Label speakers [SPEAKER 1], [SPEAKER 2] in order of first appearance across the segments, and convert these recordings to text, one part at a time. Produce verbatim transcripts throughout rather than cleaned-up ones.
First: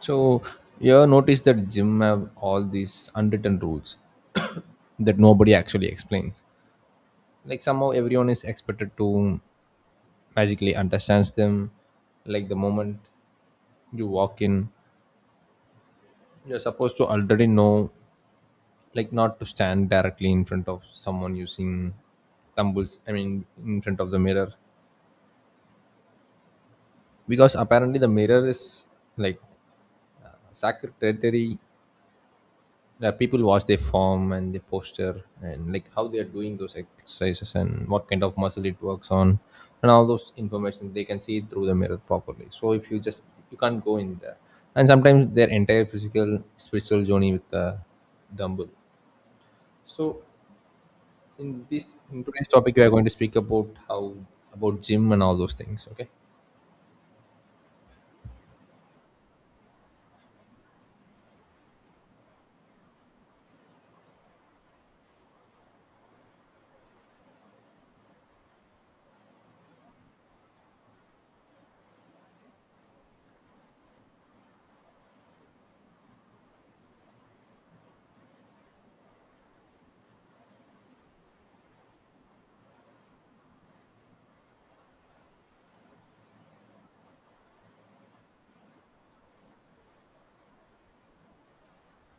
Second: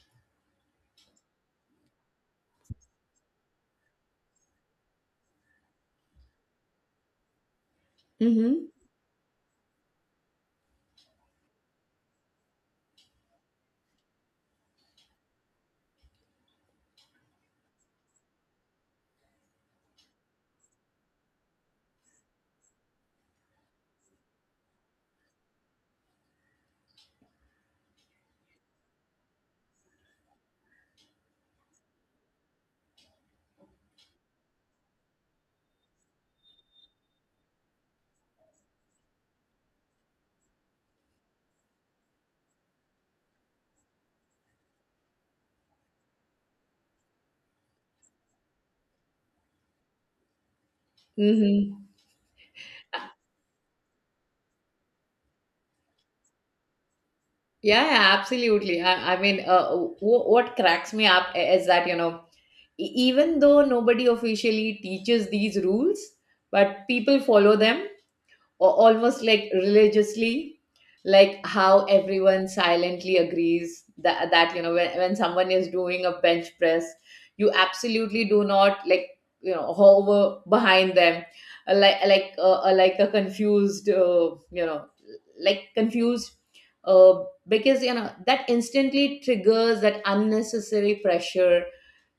[SPEAKER 1] So you notice that gym have all these unwritten rules that nobody actually explains. Like somehow everyone is
[SPEAKER 2] Mm-hmm.
[SPEAKER 1] expected to magically understands them. Like the moment you walk in, you're supposed to already know, like not to stand directly in front of someone using tumbles. I mean, in front of the mirror, because apparently the mirror is like sacred territory that people watch their form and their posture and like how they are doing those exercises and what kind of muscle it works on, and all those information they can see it through the mirror properly. So if you just, you can't go in there, and sometimes their entire physical spiritual journey with the dumbbell. So in this
[SPEAKER 2] Mm-hmm.
[SPEAKER 1] in today's topic we are going to speak about how, about gym and all those things, okay.
[SPEAKER 2] Yeah, yeah, absolutely. I, I mean, uh, w- what cracks me up is that, you know, e- even though nobody officially teaches these rules, but people follow them or almost like religiously, like how everyone silently agrees that, that you know when, when someone is doing a bench press, you absolutely do not, like, you know, hover behind them, uh, like like uh, uh, like a confused, uh, you know like confused, uh, because you know that instantly triggers that unnecessary pressure,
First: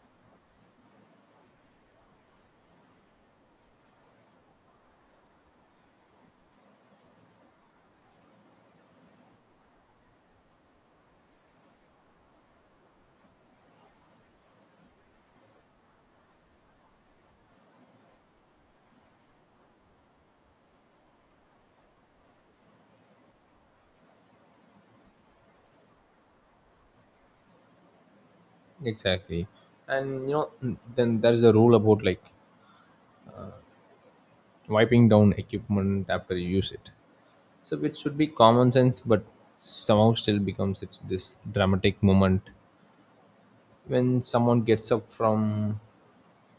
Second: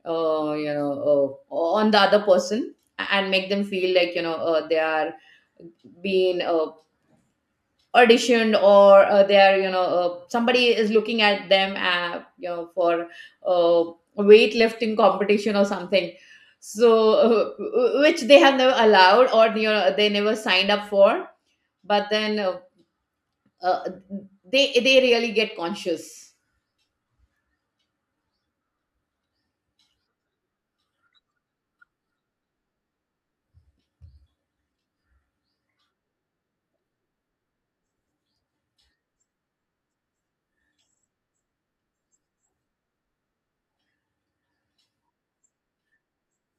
[SPEAKER 2] uh, you know, uh, on the other person and make them feel like, you know, uh, they are being uh, auditioned, or uh, they are, you know, uh, somebody is looking at them uh, you know for uh, weightlifting competition or something. So uh, w- which they have never allowed or, you know, they never signed up for, but then uh, uh, they they really get conscious.
[SPEAKER 1] Exactly. And you know, then there is a rule about like wiping down equipment after you use it. So it should be common sense, but somehow still becomes, it's this dramatic moment when someone gets up from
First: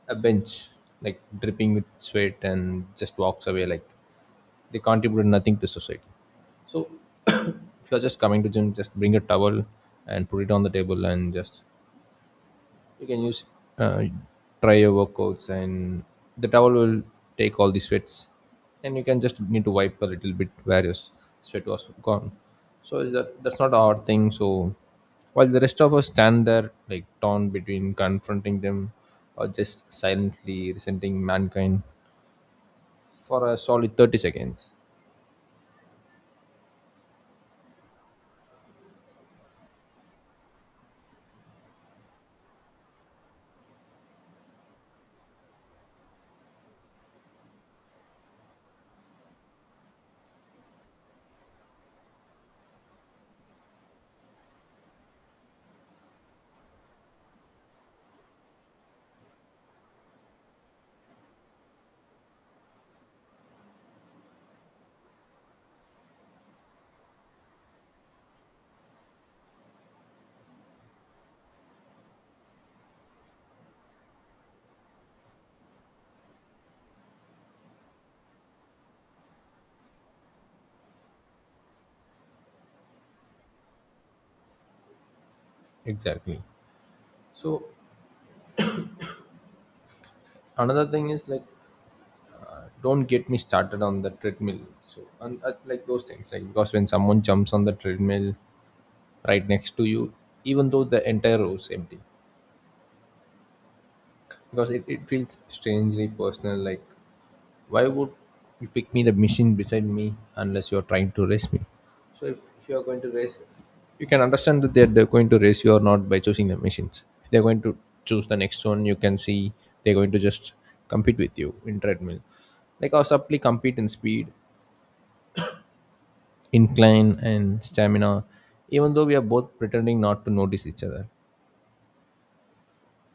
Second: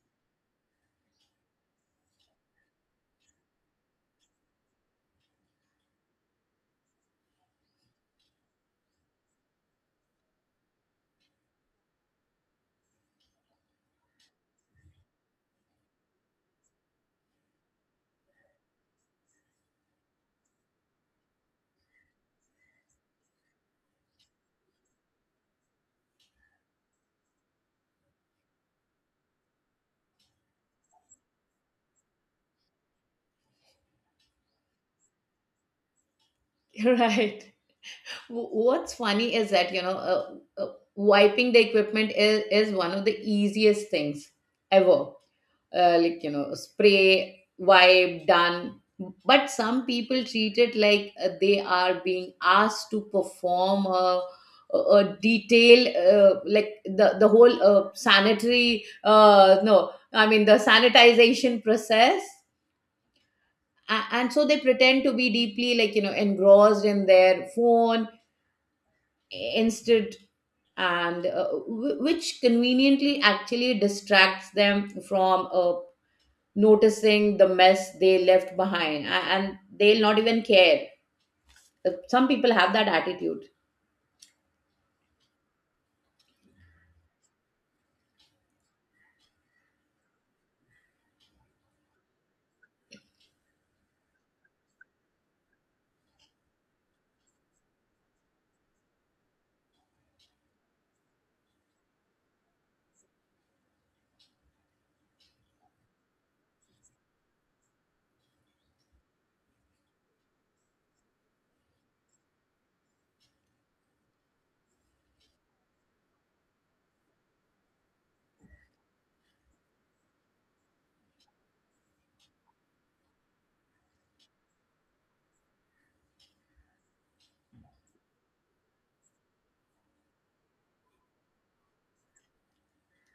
[SPEAKER 1] a bench, like dripping with sweat, and just walks away like they contribute nothing to society. So if you're just coming to gym, just bring a towel and put it on the table and just you can use uh, try your workouts, and the towel will take all the sweats, and you can just need to wipe a little bit where your s- sweat was gone. So is that, that's not our thing. So while the rest of us stand there like torn between confronting them, or just silently resenting mankind for a solid thirty seconds.
[SPEAKER 2] Right. W- What's funny is that, you know, uh, uh, wiping the equipment is, is one of the easiest things ever. Uh, like, you know, spray, wipe, done. But some people treat it like uh, they are being asked to perform a, a a detailed, uh, like the, the whole uh, sanitary, uh, no, I mean, the sanitization process. A- And so they pretend to be deeply, like, you know, engrossed in their phone instead, and uh, wh- which conveniently actually distracts them from uh, noticing the mess they left behind, a- and they'll not even care. Uh, some people have that attitude.
[SPEAKER 1] Exactly. So another thing is like, uh, don't get me started on the treadmill. So and, uh, like those things, like because when someone jumps on the treadmill right next to you, even though the entire row is empty. Because it, it feels strangely personal. Like, why would you pick me, the machine beside me, unless you're trying to race me? So, if, if you're going to race, you can understand that they're, they're going to race you or not by choosing the machines. If they're going to choose the next one, you can see they're going to just compete with you in treadmill. Like, our supply compete in speed, incline, and stamina, even though we are both pretending not to notice each other.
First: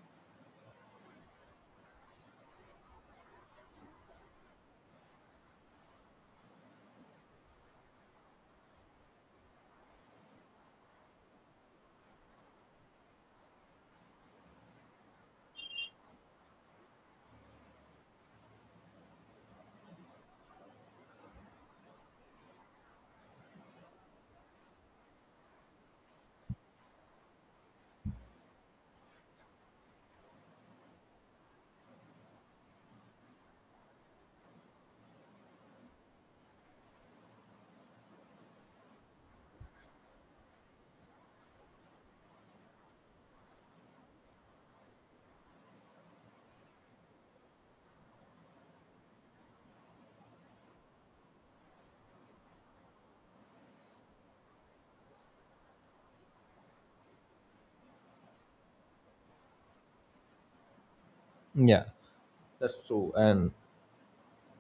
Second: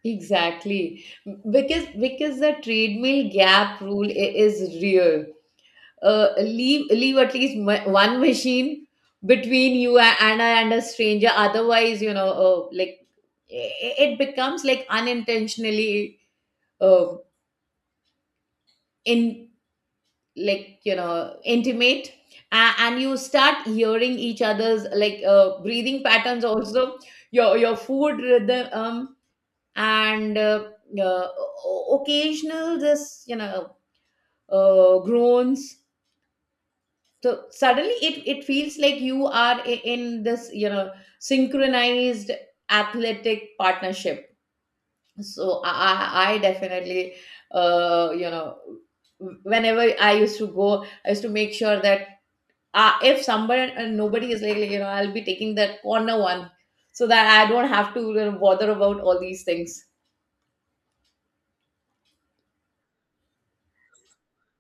[SPEAKER 2] Exactly, because because the treadmill gap rule i- is real. Uh, leave leave at least ma- one machine between you a- and a, and a stranger. Otherwise, you know, uh, like, i- i- it becomes like unintentionally uh, in like, you know, intimate, a- and you start hearing each other's like uh, breathing patterns also, your your food rhythm, um, and uh, uh, o- occasional this you know uh, groans, so suddenly it it feels like you are i- in this, you know, synchronized athletic partnership. So i i, I definitely, uh, you know, whenever I used to go I used to make sure that uh, if somebody, uh, nobody is like, like, you know, I'll be taking that corner one, so that I don't have to, you know, bother about all these things.
[SPEAKER 1] Yeah, that's true. And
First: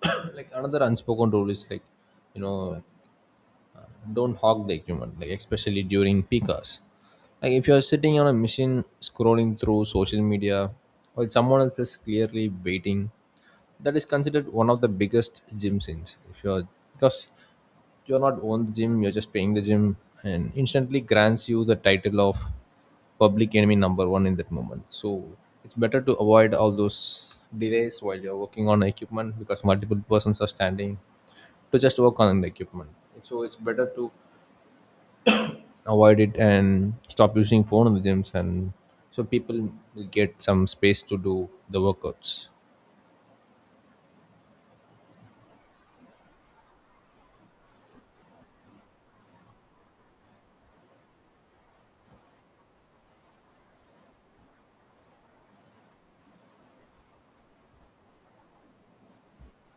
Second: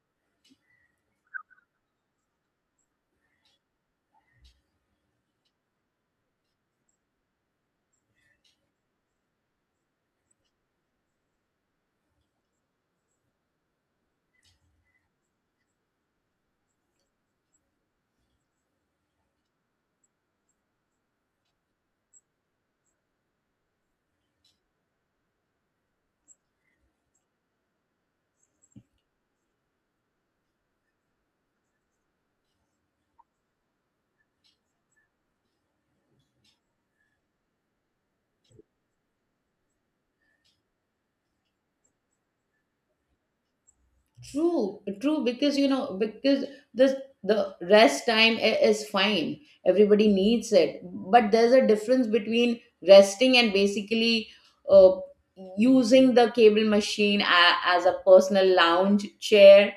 [SPEAKER 1] like another unspoken rule is like, you know, don't hog the equipment, like especially during peak hours. Like if you're sitting on a machine scrolling through social media while someone else is clearly waiting, that is considered one of the biggest gym sins. If you're, because you're not own the gym, you're just paying the gym, and instantly grants you the title of public enemy number one in that moment. So it's better to avoid all those delays while you're working on equipment, because multiple persons are standing to just work on the equipment. So it's better to avoid it and stop using phone in the gyms, and so people will get some space to do the workouts.
[SPEAKER 2] True, true, because, you know, because this, the rest time i- is fine. Everybody needs it, but there's a difference between resting and basically uh, using the cable machine a, as a personal lounge chair,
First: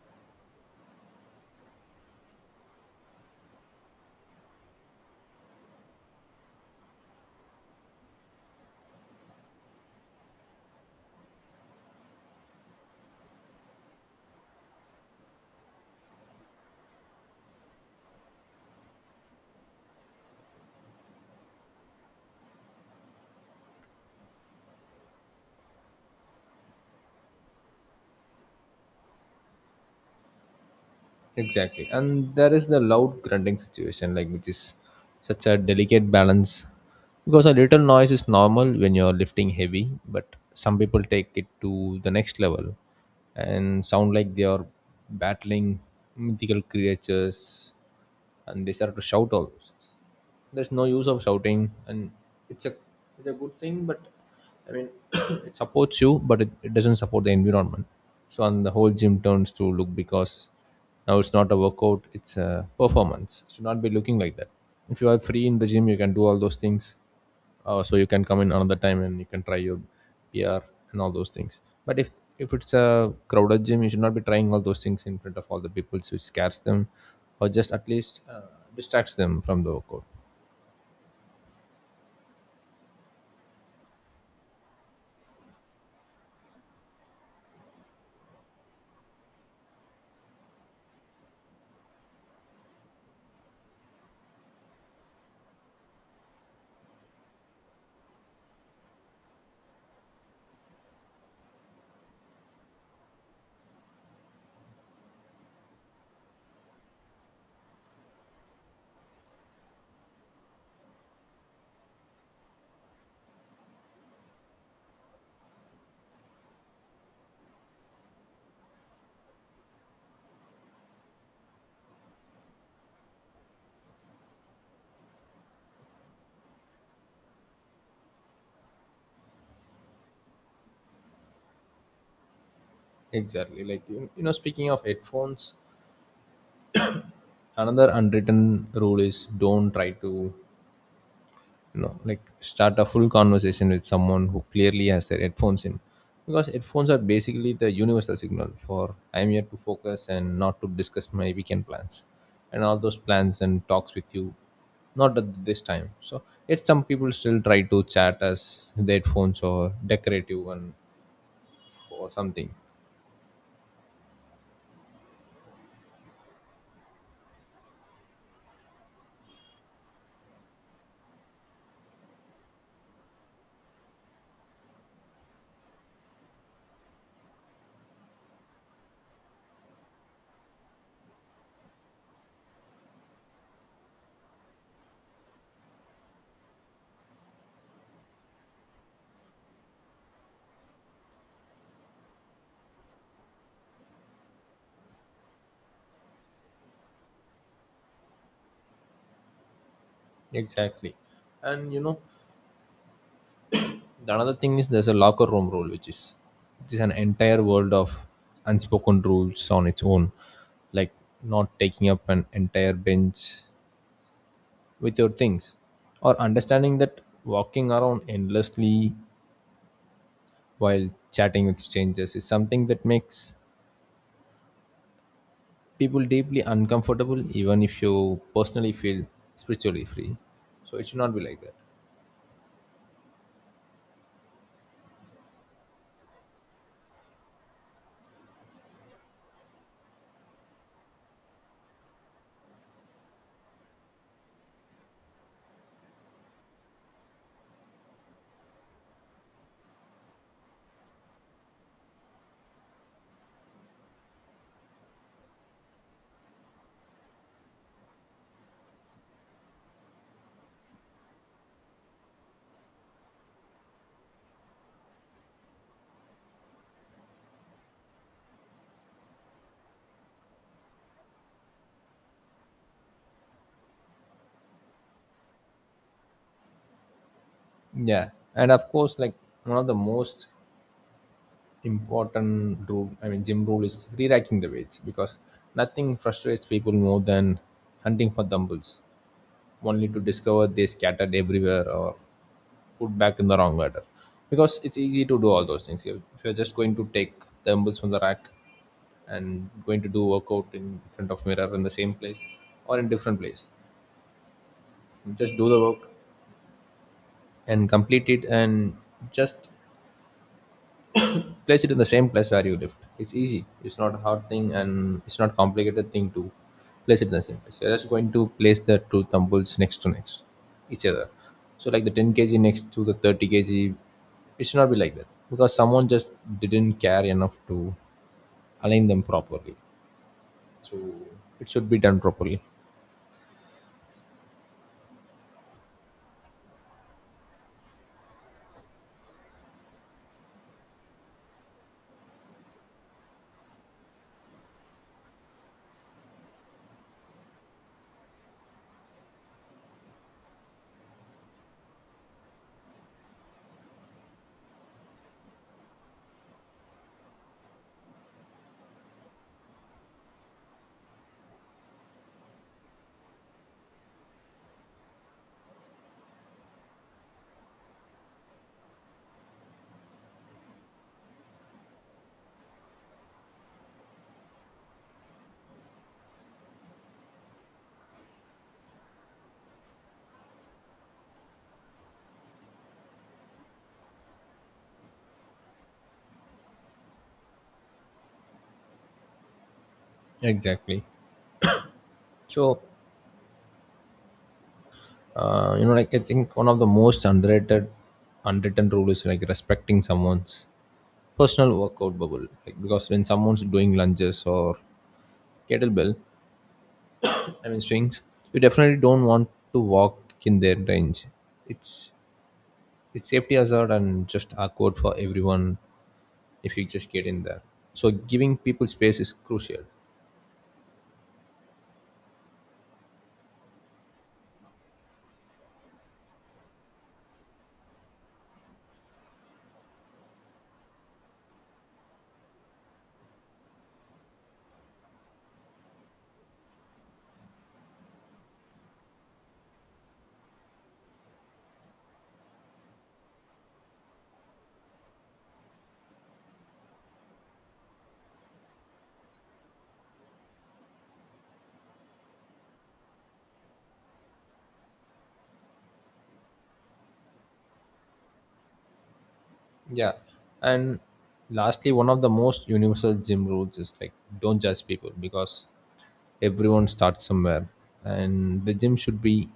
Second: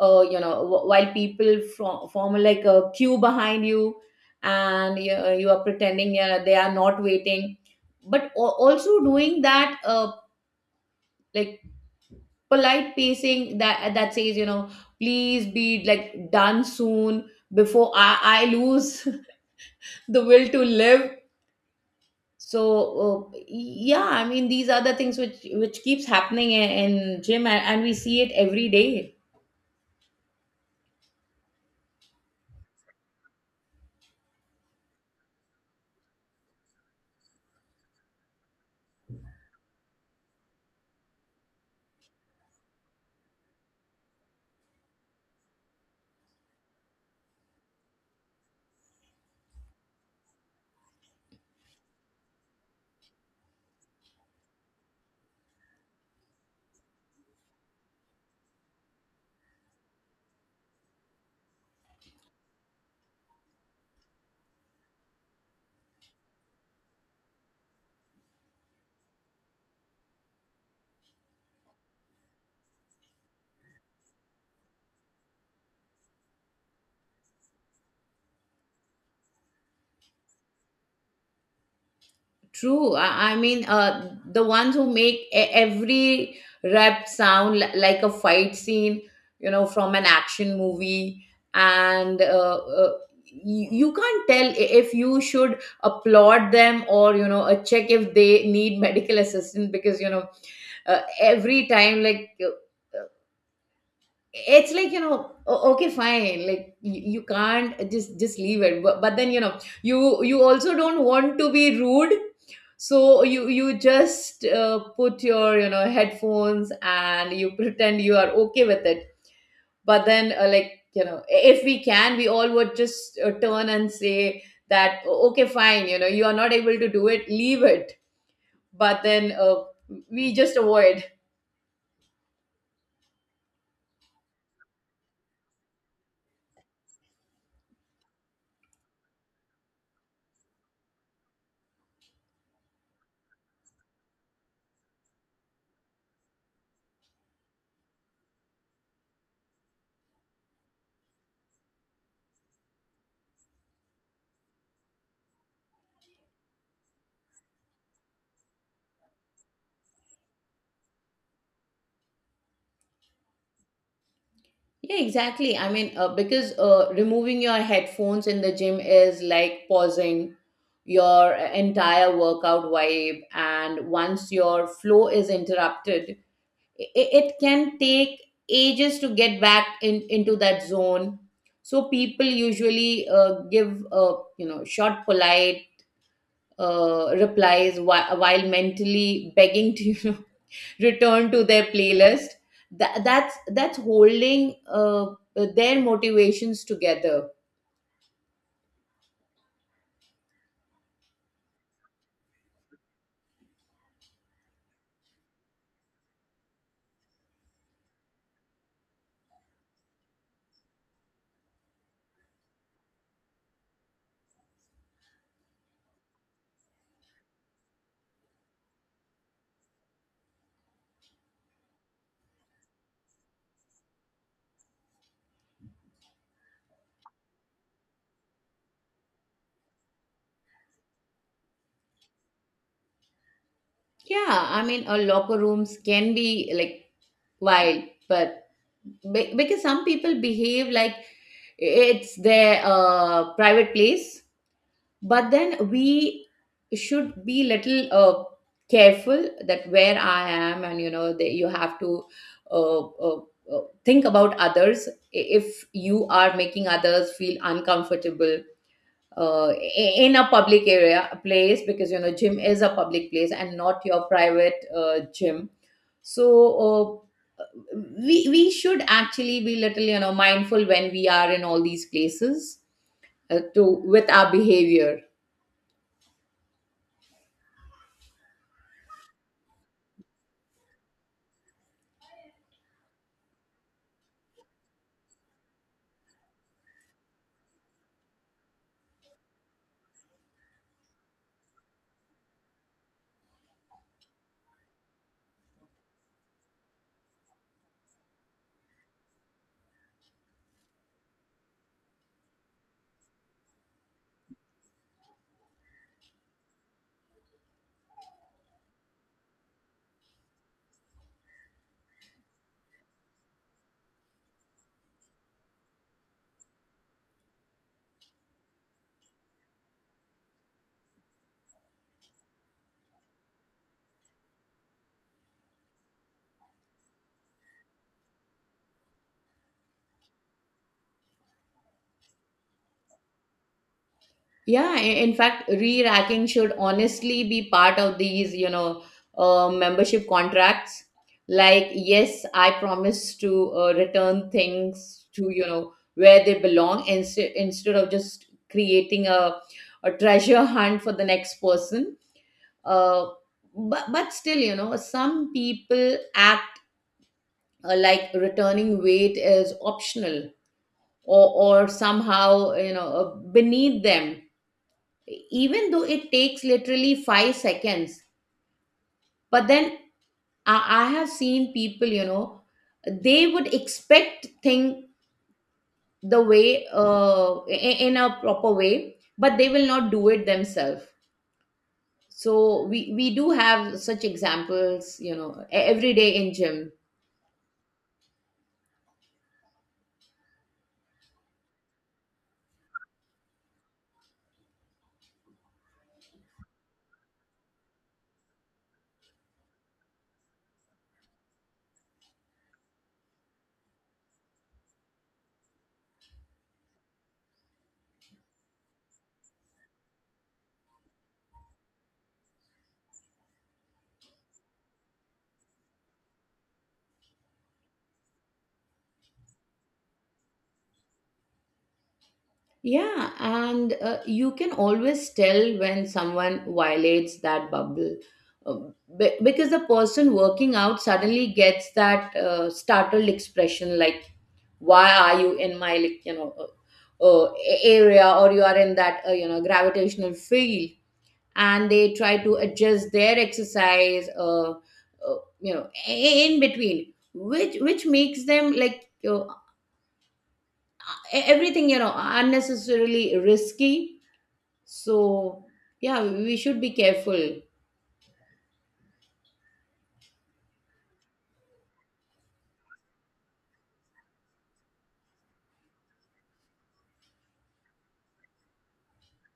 [SPEAKER 2] uh, you know, wh- while people from, form like a queue behind you, and you, uh, you are pretending uh, they are not waiting, but al- also doing that uh, like polite pacing that that says, you know, please be like done soon before i, I lose the will to live. So uh, yeah, I mean these are the things which which keeps happening in, in gym, and, and we see it every day.
[SPEAKER 1] Exactly. And there is the loud grunting situation, like, which is such a delicate balance because a little noise is normal when you're lifting heavy, but some people take it to the next level and sound like they are battling mythical creatures, and they start to shout all those things. There's no use of shouting. And it's a it's a good thing, but I mean, it supports you, but it, it doesn't support the environment. So and the whole gym turns to look, because now it's not a workout, it's a performance. Should not be looking like that. If you are free in the gym, you can do all those things. Uh, so you can come in another time and you can try your PR and all those things. But if if it's a crowded gym, you should not be trying all those things in front of all the people, so it scares them, or just at least uh, distracts them from the workout.
[SPEAKER 2] True. I, I mean, uh, the ones who make e every rep sound li- like a fight scene, you know, from an action movie, and uh, uh, you, you can't tell i- if you should applaud them, or you know, uh, check if they need medical assistance because, you know, uh, every time like. Uh, it's like, you know, o- okay fine, like you, you can't just just leave it, but, but then you know you you also don't want to be rude, so you you just uh, put your, you know, headphones and you pretend you are okay with it. But then uh, like you know, if we can we all would just uh, turn and say that, "O- Okay fine, you know, you are not able to do it, leave it." But then uh, we just avoid.
[SPEAKER 1] Exactly. Like you, you know, speaking of headphones, another unwritten rule is don't try to, you know, like start a full conversation with someone who clearly has their headphones in, because headphones are basically the universal signal for I'm here to focus and not to discuss my weekend plans, and all those plans and talks with you, not at this time. So yet some people still try to chat as their headphones or decorative one or something.
[SPEAKER 2] Yeah, exactly. I mean, uh, because uh, removing your headphones in the gym is like pausing your uh, entire workout vibe. And once your flow is interrupted, it, it can take ages to get back in, into that zone. So people usually uh, give, uh, you know, short, polite uh, replies while, while mentally begging to you know, return to their playlist that, that's that's holding uh, their motivations together.
[SPEAKER 1] Exactly, and you know. The another thing is there's a locker room rule, which is which is an entire world of unspoken rules on its own, like not taking up an entire bench with your things, or understanding that walking around endlessly while chatting with strangers is something that makes people deeply uncomfortable, even if you personally feel spiritually free. So it should not be like that.
[SPEAKER 2] Yeah, I mean uh, locker rooms can be like wild, but be- because some people behave like it's their uh, private place. But then we should be little uh, careful that where I am, and you know that you have to uh, uh, uh, think about others. I- if you are making others feel uncomfortable uh, i- in a public area a place, because you know gym is a public place and not your private uh, gym. So uh, we we should actually be little, you know, mindful when we are in all these places, uh, to with our behavior.
[SPEAKER 1] Yeah, and of course, like one of the most important rule, I mean gym rule, is re-racking the weights, because nothing frustrates people more than hunting for dumbbells only to discover they scattered everywhere, or put back in the wrong order. Because it's easy to do all those things. If if you're just going to take dumbbells from the rack and going to do workout in front of mirror in the same place or in different place, just do the work and complete it and just place it in the same place where you lived. It's easy, it's not a hard thing, and it's not complicated thing to place it in the same place. You're just going to place the two tumbles next to next each other. So like the ten kg next to the thirty kg. It should not be like that because someone just didn't care enough to align them properly. So it should be done properly.
[SPEAKER 2] Yeah, i- in fact, re-racking should honestly be part of these, you know, uh, membership contracts. Like, yes, I promise to uh, return things to, you know, where they belong instead instead of just creating a, a treasure hunt for the next person. Uh, but, but still, you know, some people act uh, like returning weight is optional, or, or somehow, you know, uh, beneath them, even though it takes literally five seconds. But then i, I have seen people, you know, they would expect thing the way uh, i- in a proper way, but they will not do it themselves. So we we do have such examples, you know, e- every day in gym.
[SPEAKER 1] Exactly. So uh, you know, like I think one of the most underrated unwritten rule is like respecting someone's personal workout bubble. Like because when someone's doing lunges or kettlebell, I mean swings, you definitely don't want to walk in their range. it's it's safety hazard and just awkward for everyone if you just get in there. So giving people space is crucial.
[SPEAKER 2] Yeah, and uh, you can always tell when someone violates that bubble, uh, be- because the person working out suddenly gets that uh, startled expression like, "Why are you in my like you know uh, uh, a- area?" or "You are in that uh, you know gravitational field," and they try to adjust their exercise, uh, uh, you know, i- in between, which which makes them like you know, e- everything you know unnecessarily risky. So, yeah, we should be careful.
[SPEAKER 1] Yeah, and lastly, one of the most universal gym rules is like don't judge people, because everyone starts somewhere and the gym should be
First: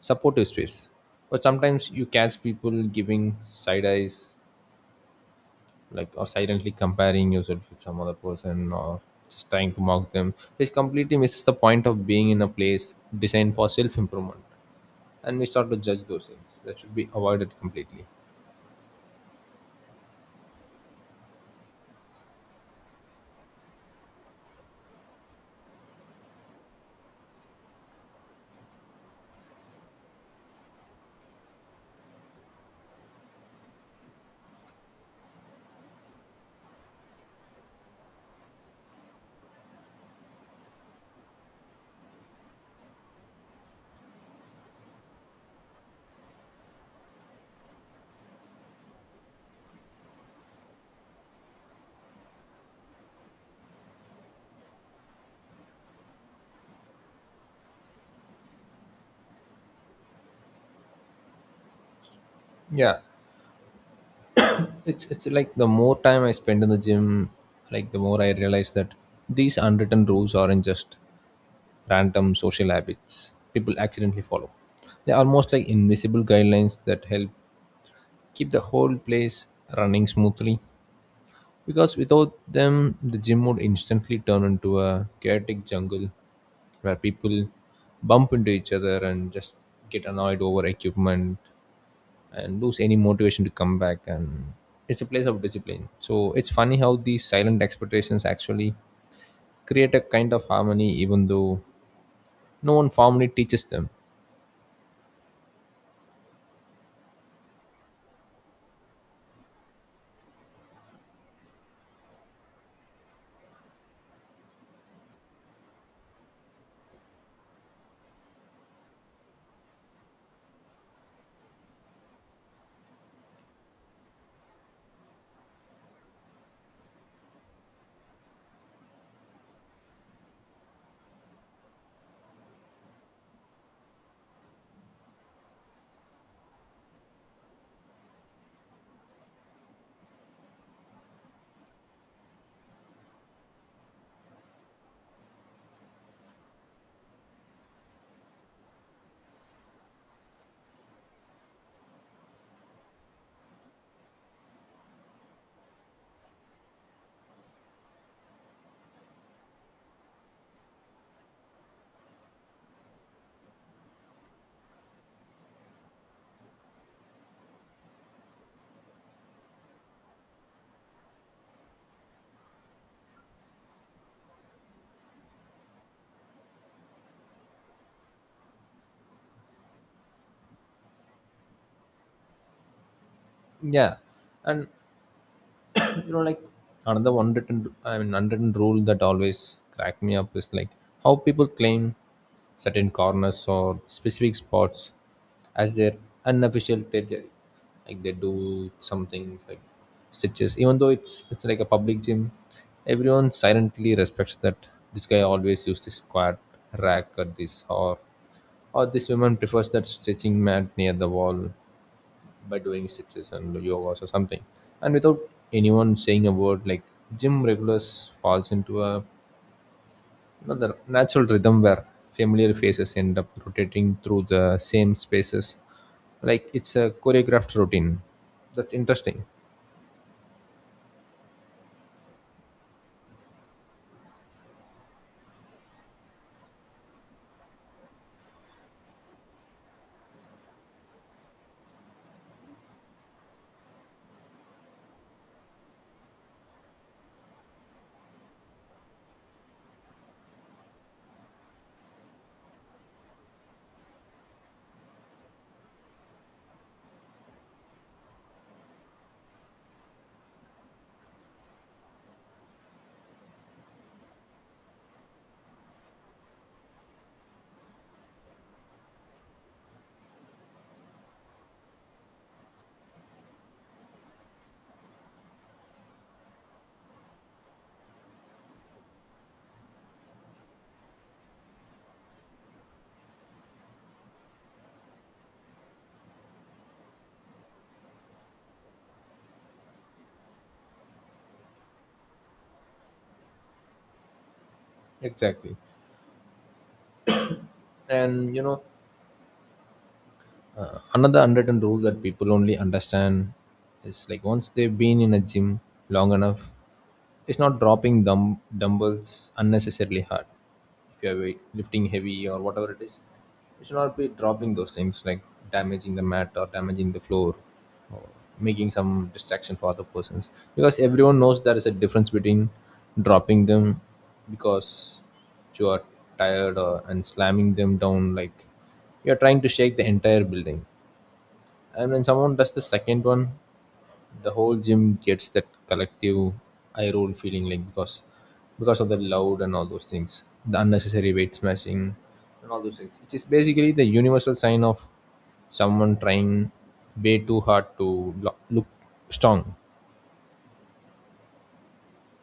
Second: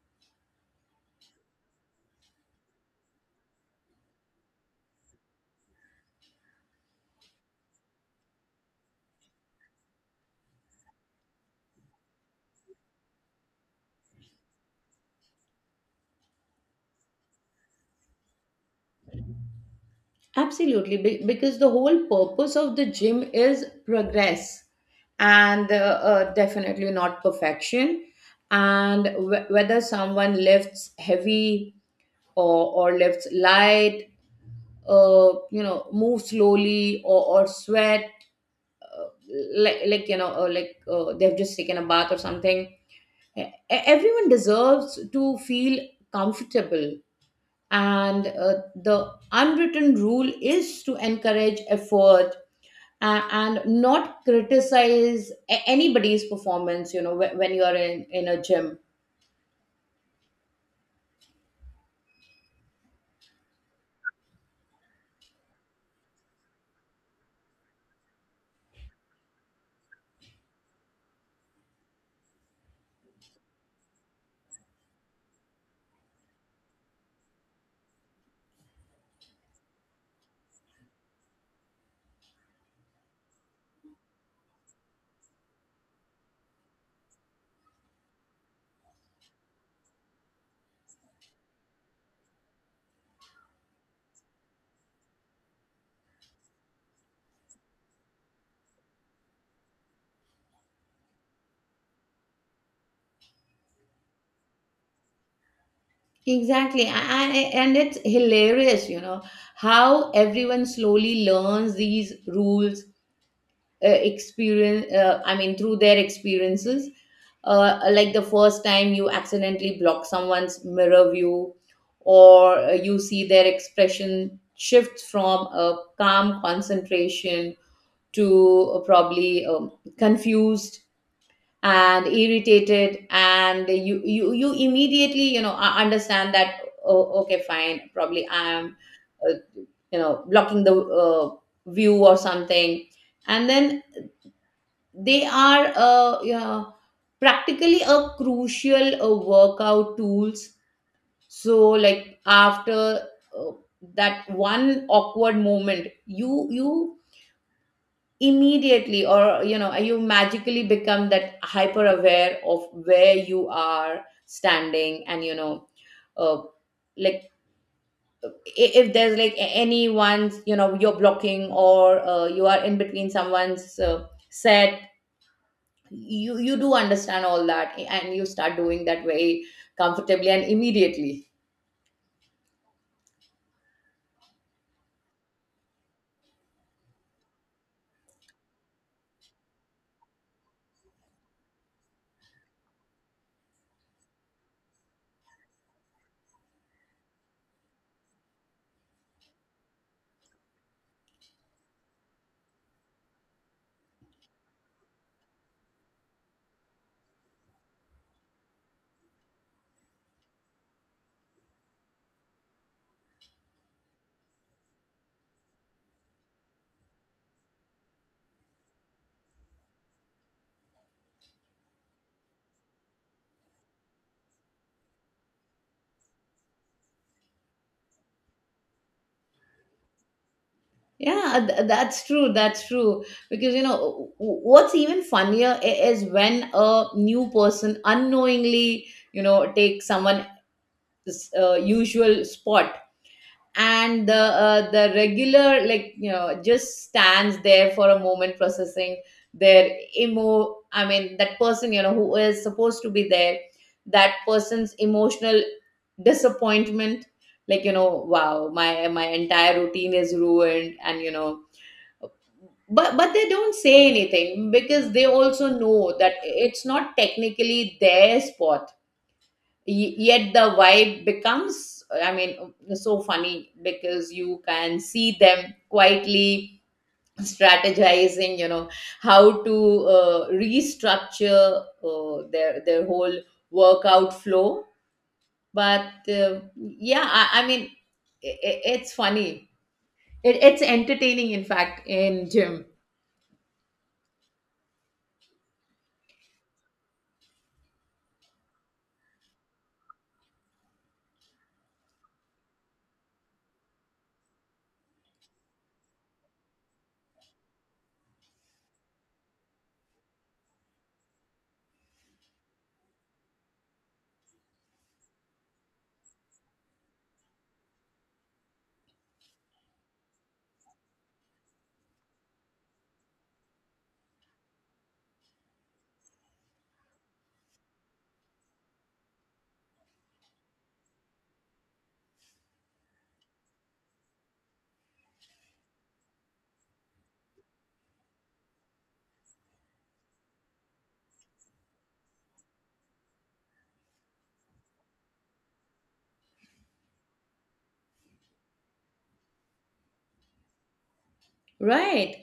[SPEAKER 1] supportive space. But sometimes you catch people giving side eyes, like, or silently comparing yourself with some other person, or just trying to mock them, which completely misses the point of being in a place designed for self improvement. And we start to judge those things that should be avoided completely.
[SPEAKER 2] Absolutely, be- because the whole purpose of the gym is progress, and uh, uh, definitely not perfection. And wh- whether someone lifts heavy, or, or lifts light, uh, you know, move slowly, or, or sweat, like, like you know, uh, like uh, they've just taken a bath or something, e- everyone deserves to feel comfortable, and uh, the unwritten rule is to encourage effort, uh, and not criticize a- anybody's performance, you know, wh- when you are in, in a gym.
[SPEAKER 1] Yeah, it's it's like the more time I spend in the gym, like the more I realize that these unwritten rules aren't just random social habits people accidentally follow. They're almost like invisible guidelines that help keep the whole place running smoothly. Because without them the gym would instantly turn into a chaotic jungle where people bump into each other, and just get annoyed over equipment, and lose any motivation to come back. And it's a place of discipline. So it's funny how these silent expectations actually create a kind of harmony, even though no one formally teaches them.
[SPEAKER 2] Exactly, and, and it's hilarious, you know, how everyone slowly learns these rules uh, experience uh, I mean through their experiences. Uh, like the first time you accidentally block someone's mirror view, or uh, you see their expression shifts from a calm concentration to uh, probably um, confused and irritated, and you you you immediately, you know, uh, understand that, oh, okay fine, probably I am uh, you know, blocking the uh, view or something. And then they are uh, yeah, practically a crucial uh, workout tools. So like after uh, that one awkward moment, you you immediately, or you know, you magically become that hyper aware of where you are standing, and you know uh, like, i- if there's like a- anyone's you know you're blocking, or uh, you are in between someone's uh, set, you you do understand all that, and you start doing that very comfortably and immediately.
[SPEAKER 1] Yeah, and you know, like another unwritten I mean unwritten rule that always crack me up is like how people claim certain corners or specific spots as their unofficial territory. Like they do something like stitches. Even though it's it's like a public gym, everyone silently respects that this guy always used this squat rack, or this, or or this woman prefers that stretching mat near the wall by doing stitches and yogas or something. And without anyone saying a word, like gym regulars falls into, a you know, the natural rhythm where familiar faces end up rotating through the same spaces, like it's a choreographed routine. That's interesting.
[SPEAKER 2] Yeah, th- that's true. That's true. Because, you know, w- w- what's even funnier i- is when a new person unknowingly, you know, takes someone's uh, usual spot, and the uh, the regular, like you know, just stands there for a moment processing their emo I mean that person, you know, who is supposed to be there, that person's emotional disappointment, like you know, wow, my my entire routine is ruined, and you know, but but they don't say anything because they also know that it's not technically their spot. Ye- yet the vibe becomes I mean so funny, because you can see them quietly strategizing, you know, how to uh, restructure uh, their their whole workout flow. But uh, yeah, I, I mean, i i- it's funny, it, it's entertaining in fact in gym.
[SPEAKER 1] Exactly, and you know, uh, another unwritten rule that people only understand is like once they've been in a gym long enough, it's not dropping dumb- dumbbells unnecessarily hard. If you're weight lifting heavy or whatever it is, you should not be dropping those things like damaging the mat or damaging the floor, or making some distraction for other persons. Because everyone knows there is a difference between dropping them because you are tired, or, and slamming them down like you're trying to shake the entire building. And when someone does the second one, the whole gym gets that collective eye roll feeling, like because because of the loud and all those things. The unnecessary weight smashing and all those things. Which is basically the universal sign of someone trying way too hard to lo- look strong.
[SPEAKER 2] Right.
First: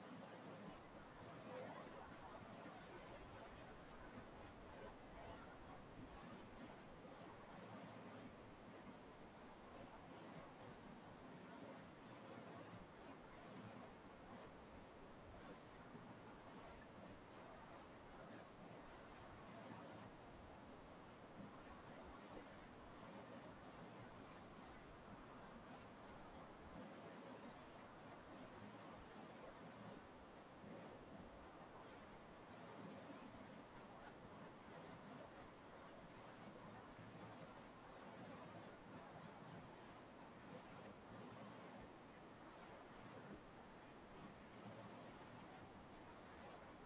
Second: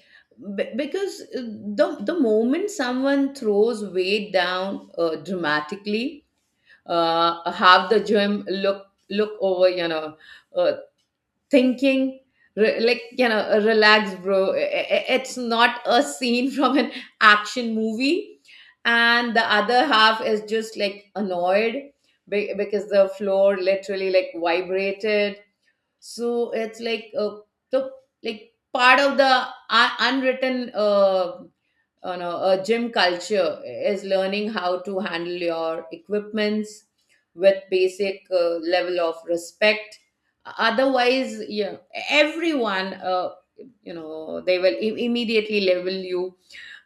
[SPEAKER 2] Be- because uh, the the moment someone throws weight down uh, dramatically, uh, have the gym look look over, you know, uh, thinking, re- like you know, uh, relax bro, I- I- it's not a scene from an action movie. And the other half is just like annoyed be- because the floor literally like vibrated. So it's like uh, the like part of the uh, unwritten uh, you know, a gym culture is learning how to handle your equipments with basic uh, level of respect. Otherwise, yeah, everyone, uh, you know, they will im- immediately label you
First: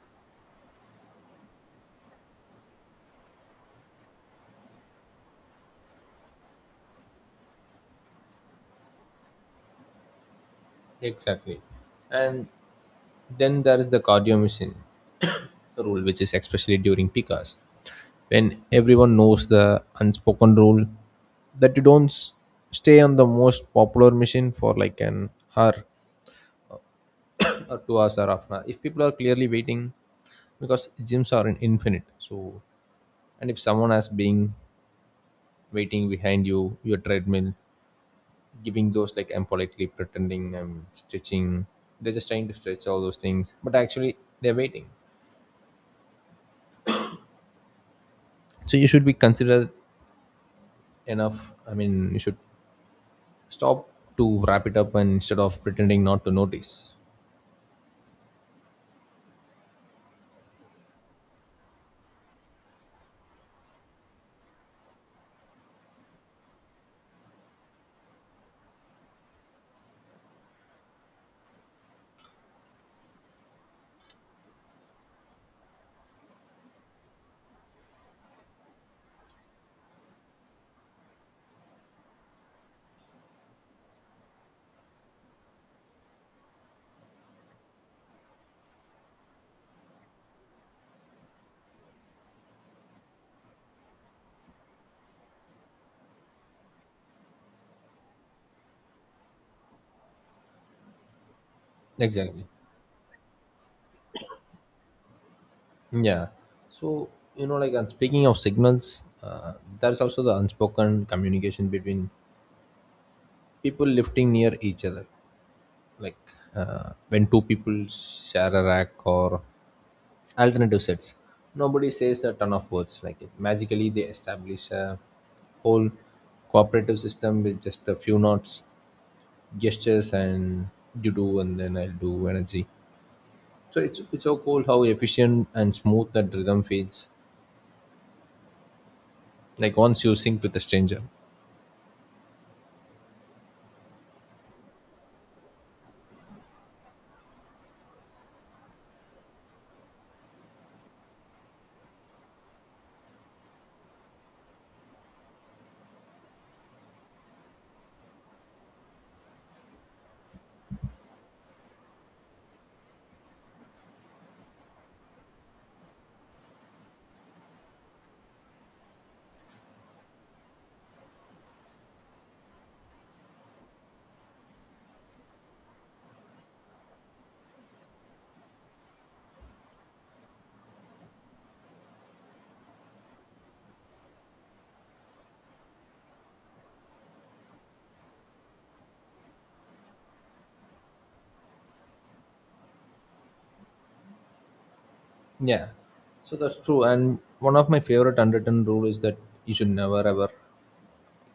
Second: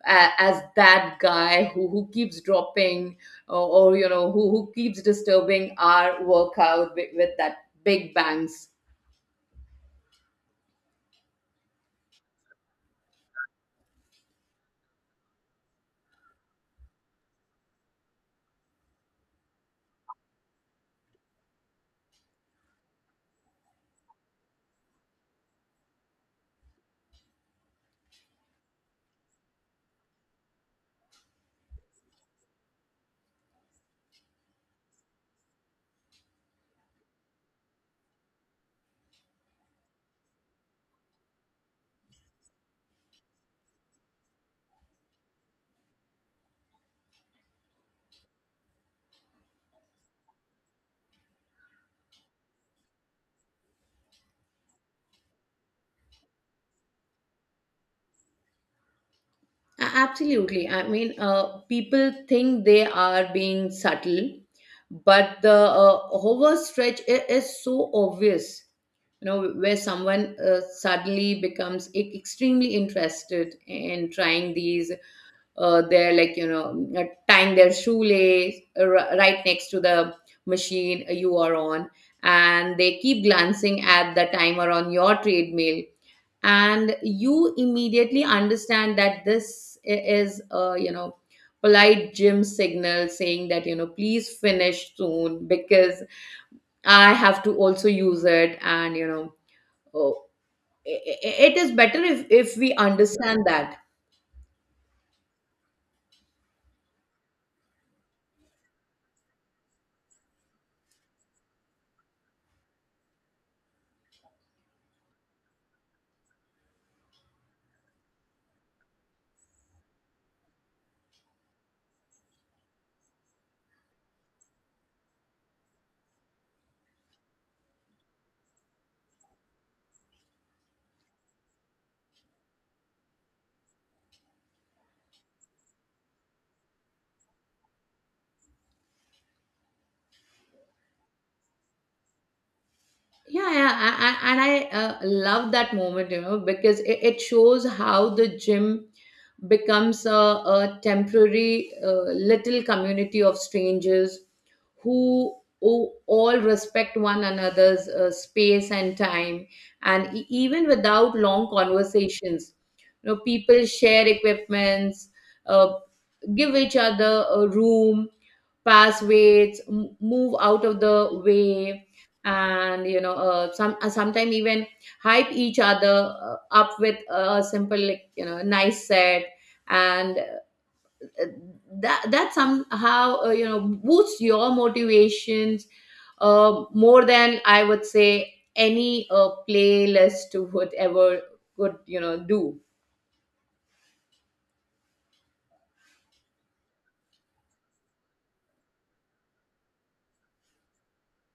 [SPEAKER 2] a- as that guy who, who keeps dropping, or, or you know who, who keeps disturbing our workout with, with that big bangs.
[SPEAKER 1] Exactly. And then there is the cardio machine rule, which is especially during peak hours, when everyone knows the unspoken rule that you don't s- stay on the most popular machine for like an hour or two hours or half an hour. If people are clearly waiting, because gyms are in infinite, so and if someone has been waiting behind you, your treadmill giving those like I'm politely pretending I'm stretching. They're just trying to stretch all those things, but actually they're waiting. So you should be considerate enough. I mean, you should stop to wrap it up and instead of pretending not to notice.
[SPEAKER 2] A- Absolutely. I mean, uh, people think they are being subtle, but the uh, overstretch i- is so obvious. You know, where someone uh, suddenly becomes e- extremely interested in trying these, uh, they're like, you know, uh, tying their shoelace uh, ri- right next to the machine uh, you are on, and they keep glancing at the timer on your treadmill and you immediately understand that this i- is a you know polite gym signal saying that you know please finish soon because I have to also use it and you know oh, i- i- it is better if
[SPEAKER 1] Exactly.
[SPEAKER 2] if we understand that.
[SPEAKER 1] Yeah. So you know, like, and speaking of signals, uh, there's also the unspoken communication between people lifting near each other, like uh, when two people share a rack or alternative sets. Nobody says a ton of words like it. Magically, they establish a whole cooperative system with just a few notes, gestures, and you do, and then I will do energy. So it's it's so cool how efficient and smooth that rhythm feels. Like once you sync with a stranger.
[SPEAKER 2] Yeah, yeah, a- a- and I uh, love that moment, you know, because it, it shows how the gym becomes a, a temporary uh, little community of strangers who, who all respect one another's uh, space and time, and e- even without long conversations, you know, people share equipments, uh, give each other a room, pass weights, m- move out of the way, and you know, uh, some uh, sometimes even hype each other uh, up with a simple, like, you know, nice set, and uh, that that somehow uh, you know boosts your motivations uh, more than I would say any uh, playlist would ever could you know do.
[SPEAKER 1] Yeah, so that's true. And one of my favorite unwritten rule is that you should never ever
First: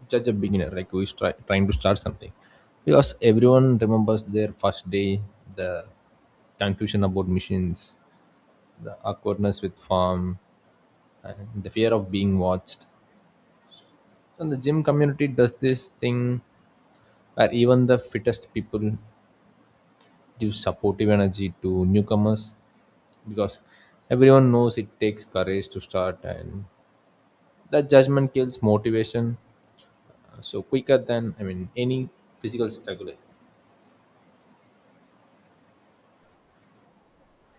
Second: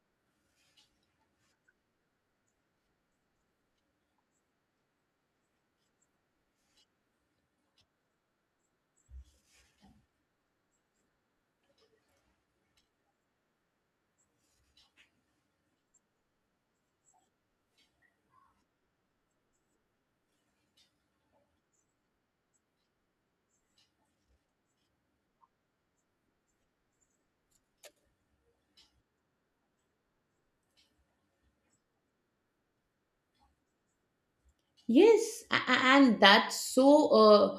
[SPEAKER 1] judge a beginner like who is try, trying to start something because everyone remembers their first day, the confusion about machines, the awkwardness with farm, and the fear of being watched, and the gym community does this thing where even the fittest people give supportive energy to newcomers because everyone knows it takes courage to start, and that judgment kills motivation uh, so quicker than I mean any physical struggle.
[SPEAKER 2] Yes, a- a- and that's so uh,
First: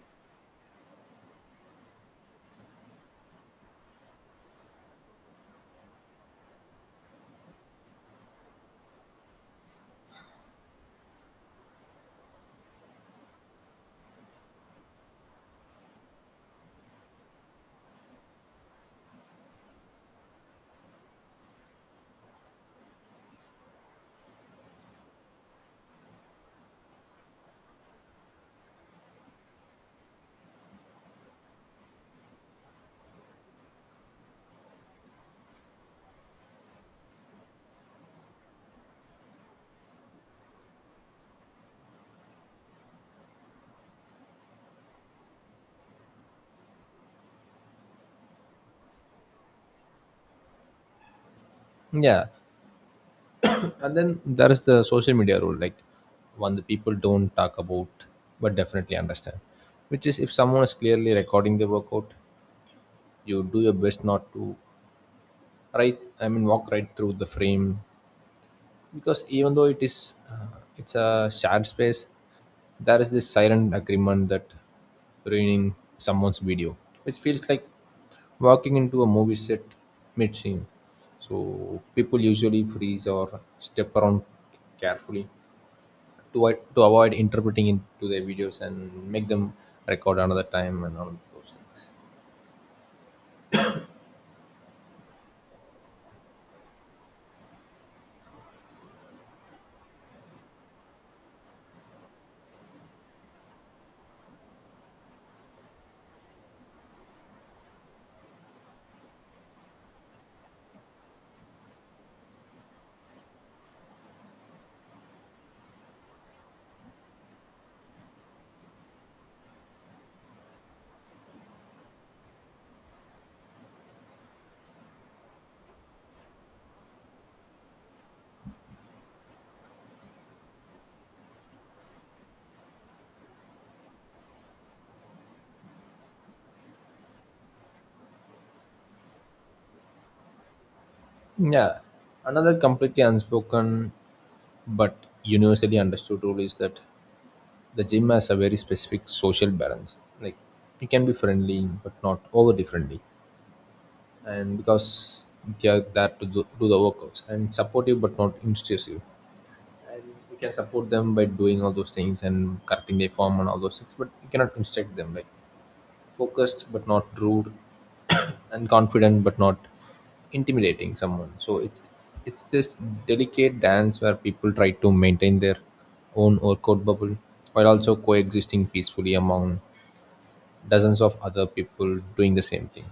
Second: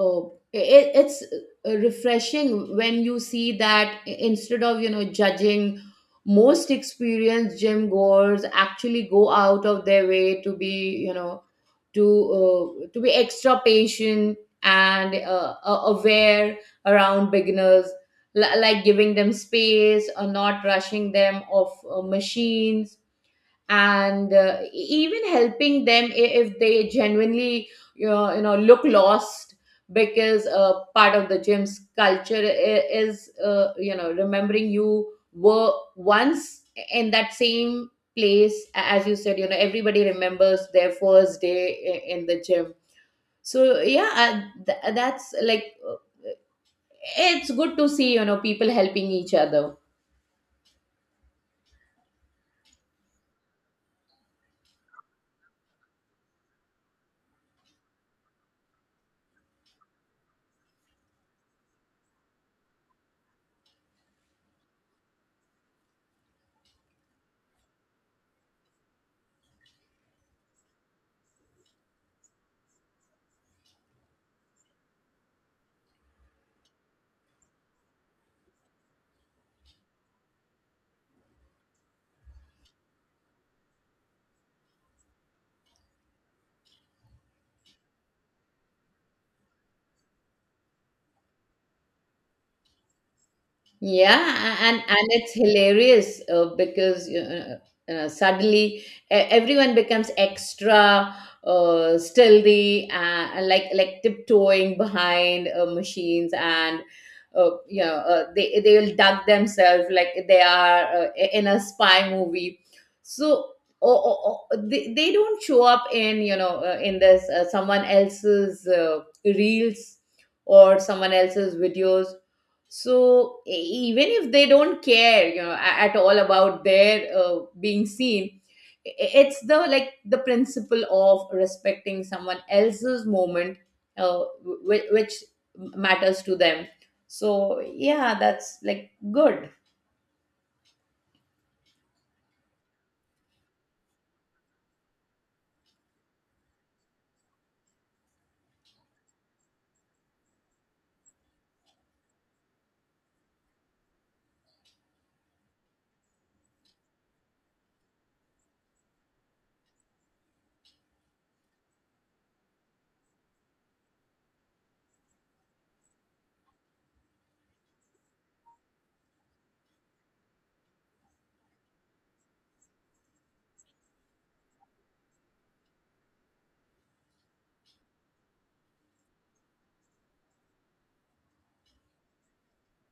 [SPEAKER 2] uh, it, it's uh, refreshing when you see that i- instead of you know judging, most experienced gym goers actually go out of their way to be you know to uh, to be extra patient and uh, a- aware around beginners, li- like giving them space or not rushing them off uh, machines and uh, e- even helping them i- if they genuinely you know, you know look lost because uh, part of the gym's culture i- is uh, you know remembering you were once in that same place. A- as you said, you know, everybody remembers their first day i- in the gym. So yeah, uh, th- that's like uh, it's good to see, you know, people helping each other.
[SPEAKER 1] Yeah. And then there is the social media rule, like one that people don't talk about but definitely understand, which is if someone is clearly recording the workout, you do your best not to, right. I mean, walk right through the frame because even though it is uh, it's a shared space, there is this silent agreement that ruining someone's video, which feels like walking into a movie set mid scene. So people usually freeze or step around carefully to a- to avoid interpreting into their videos and make them record another time and all those things.
[SPEAKER 2] Yeah, a- and and it's hilarious uh, because uh, uh, suddenly e- everyone becomes extra uh, stealthy, uh, and like like tiptoeing behind uh, machines, and uh, you know uh, they they will duck themselves like they are uh, i- in a spy movie. So. Oh, oh, oh, they, they don't show up in you know uh, in this uh, someone else's uh, reels or someone else's videos. So e- even if they don't care, you know a- at all about their uh, being seen, I- it's the like the principle of respecting someone else's moment, uh, whi- which matters to them. So yeah, that's like good.
[SPEAKER 1] Yeah, another completely unspoken but universally understood rule is that the gym has a very specific social balance. Like you can be friendly but not overly friendly, and because they are there to do, do the workouts, and supportive but not intrusive. And you can support them by doing all those things and correcting their form and all those things, but you cannot instruct them. Like focused but not rude, and confident but not intimidating someone. So it's it's this delicate dance where people try to maintain their own orchid bubble while also coexisting peacefully among dozens of other people doing the same thing.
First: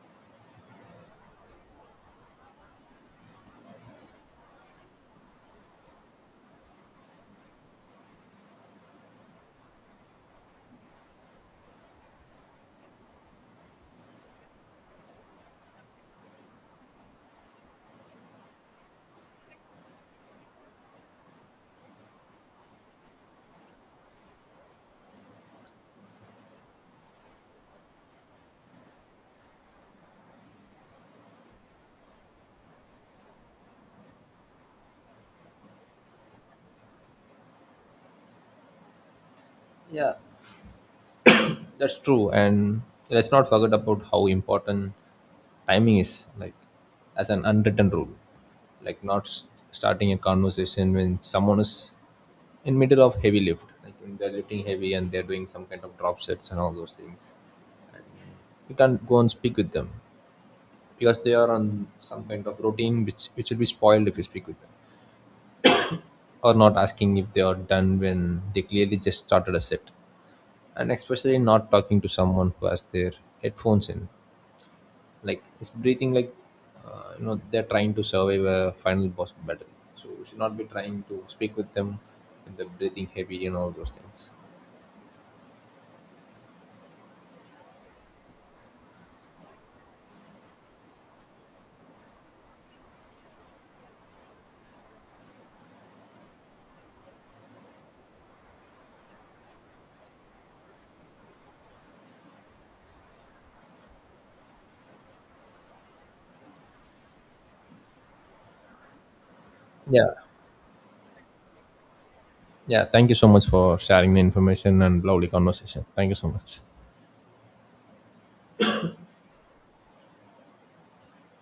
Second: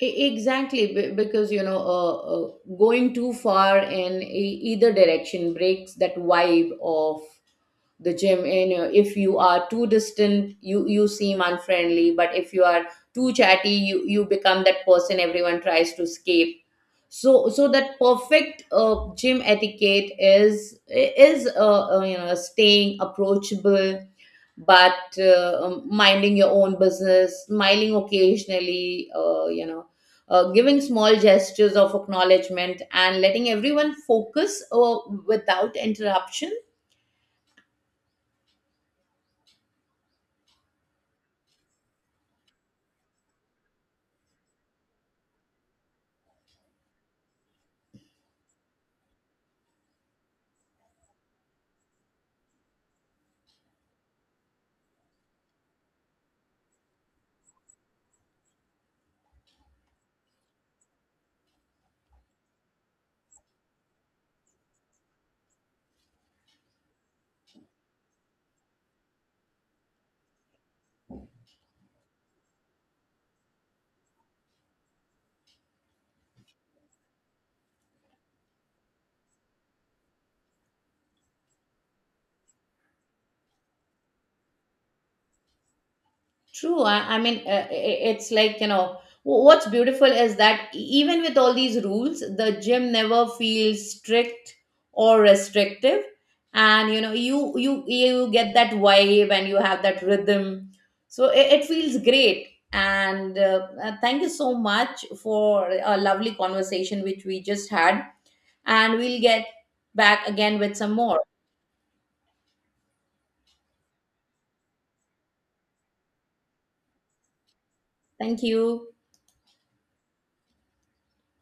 [SPEAKER 2] E- exactly, be- because, you know uh, uh, going too far in e- either direction breaks that vibe of the gym. And uh, if you are too distant, you you seem unfriendly, but if you are too chatty, you you become that person everyone tries to escape. So so that perfect uh, gym etiquette is is uh, uh, you know staying approachable but uh, um, minding your own business, smiling occasionally, uh, you know uh, giving small gestures of acknowledgement and letting everyone focus uh, without interruption.
[SPEAKER 1] Yeah. That's true, and let's not forget about how important timing is, like as an unwritten rule, like not s- starting a conversation when someone is in middle of heavy lift, like when they're lifting heavy and they're doing some kind of drop sets and all those things. You can't go and speak with them because they are on some kind of routine which which will be spoiled if you speak with them, or not asking if they are done when they clearly just started a set, and especially not talking to someone who has their headphones in, like it's breathing like uh, you know, they're trying to survive a final boss battle, so we should not be trying to speak with them with the breathing heavy and all those things.
[SPEAKER 2] True. I, I mean, uh, i- it's like, you know, wh- what's beautiful is that e- even with all these rules, the gym never feels strict or restrictive. And, you know, you you you get that vibe and you have that rhythm. So it, it feels great. And uh, uh, thank you so much for a lovely conversation which we just had. And we'll get
[SPEAKER 1] Yeah.
[SPEAKER 2] back again with some more.
[SPEAKER 1] Yeah, thank you so much for sharing the information and lovely conversation. Thank you so much.
[SPEAKER 2] Thank you.